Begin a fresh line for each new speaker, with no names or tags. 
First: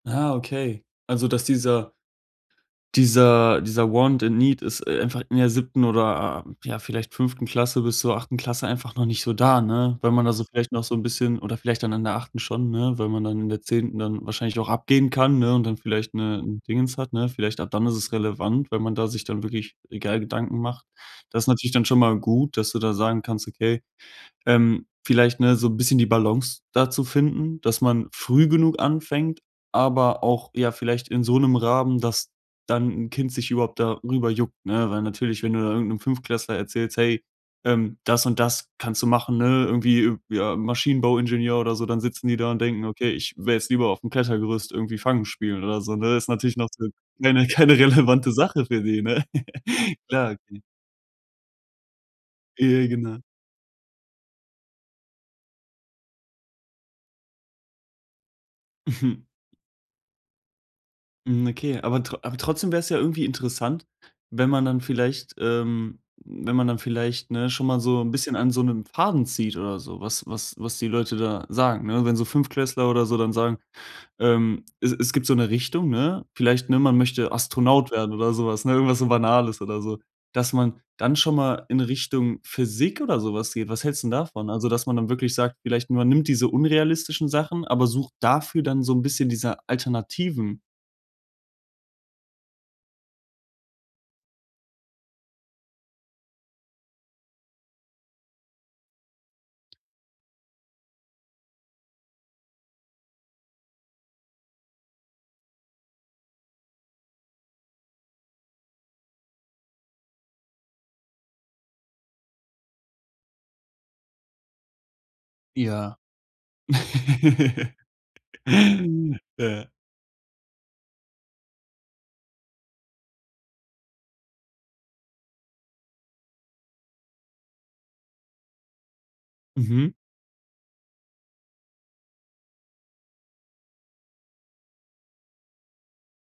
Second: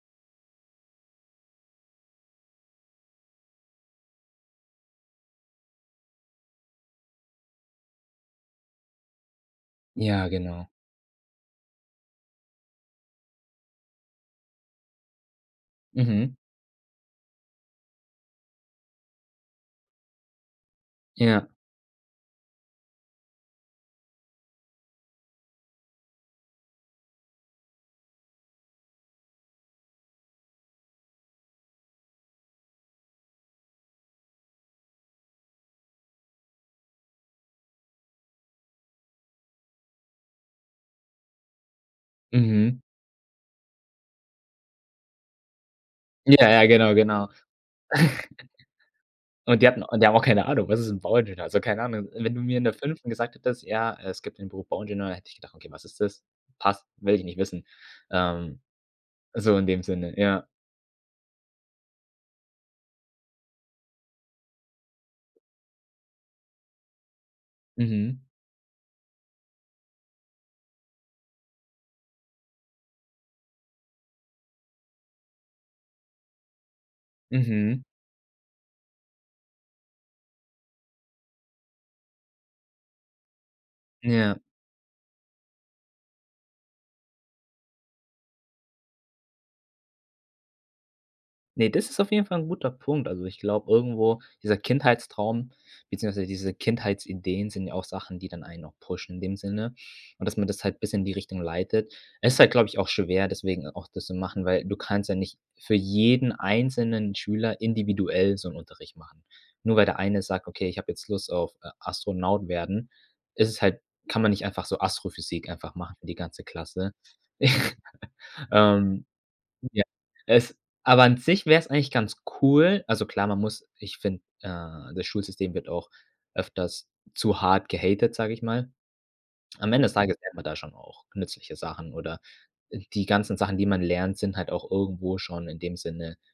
Ah, okay. Also, dass dieser dieser dieser want and need ist einfach in der 7. oder, ja, vielleicht 5. Klasse bis zur 8. Klasse einfach noch nicht so da, ne? Weil man
Ja,
da
genau.
vielleicht noch so 'n bisschen oder vielleicht dann in der 8. schon, ne, weil man dann in der 10. dann wahrscheinlich auch abgehen kann, ne, und vielleicht,
Mhm.
ne, 'n Dingens hat, ne? Vielleicht ab dann ist es relevant, weil man da sich dann wirklich egal Gedanken macht. Das ist
Ja.
natürlich dann schon mal gut, dass du da sagen kannst, okay, ähm, vielleicht, ne, so 'n bisschen die Balance da zu finden, dass man früh genug anfängt, aber auch, ja, vielleicht in so 'nem Rahmen, dass dann 'n Kind sich überhaupt darüber juckt, ne? Weil natürlich, wenn du da irgend 'nem Fünftklässler erzählst: „Hey, ähm, das und das kannst du machen, ne? Irgendwie, äh, ja, Maschinenbauingenieur oder so“, dann sitzen die da und
Mhm.
denken: „Okay, ich wäre jetzt lieber auf dem Klettergerüst irgendwie Fangen spielen“, oder so ne? Das ist
Ja,
natürlich
ja,
noch so
genau, genau.
keine keine relevante Sache für die, ne?
Und die hatten die haben auch
Klar,
keine
okay.
Ahnung, „was ist 'n Bauingenieur,“ also, keine Ahnung. Wenn du mir in
Ja,
der
ja,
5.
genau.
gesagt hättest: „Ja, es gibt den Beruf Bauingenieur“, hätte ich gedacht: „Okay, was ist das? Passt, will ich nicht wissen.“ Ähm, so in dem Sinne, ja.
Mhm, okay, aber trot aber trotzdem wär's ja irgendwie interessant, wenn man dann vielleicht, ähm wenn man dann vielleicht, ne, schon mal so 'n
Mhm.
bisschen an so 'nem Faden zieht oder so, was was was die Leute da sagen, ne? Wenn so Fünftklässler oder so dann sagen, ähm es es gibt so 'ne Richtung, ne? Vielleicht, ne, man möchte
Mhm.
Astronaut werden oder sowas, ne, irgendwas so Banales oder so. Dass man dann schon mal in Richtung Physik oder so was geht. Was hältst 'n
Ja.
davon? Also, dass man dann wirklich sagt, vielleicht: Man nimmt diese unrealistischen Sachen, aber sucht dafür dann so 'n bisschen diese Alternativen.
Ne, das ist auf jeden Fall 'n guter Punkt. Also, ich glaube irgendwo dieser Kindheitstraum, beziehungsweise diese Kindheitsideen sind ja auch Sachen, die dann einen noch pushen in dem Sinne und dass man das halt bis in die Richtung leitet. Es ist halt, glaube ich, auch schwer, deswegen auch das zu machen, weil du kannst ja nicht für jeden einzelnen Schüler individuell so 'n Unterricht machen. Nur weil der eine sagt: „Okay, ich habe jetzt Lust auf, äh, Astronaut werden,“ ist es halt kann man nicht einfach so Astrophysik einfach machen
Ja.
für die ganze Klasse. Ähm,
Ja.
ja, es aber an sich wär's eigentlich ganz cool also, klar, man muss ich finde, äh, das Schulsystem wird auch öfters zu hart gehatet, sage ich mal. Am Ende
Mhm.
des Tages lernt man da schon auch nützliche Sachen oder, äh, die ganzen Sachen, die man lernt, sind halt auch irgendwo schon in dem Sinne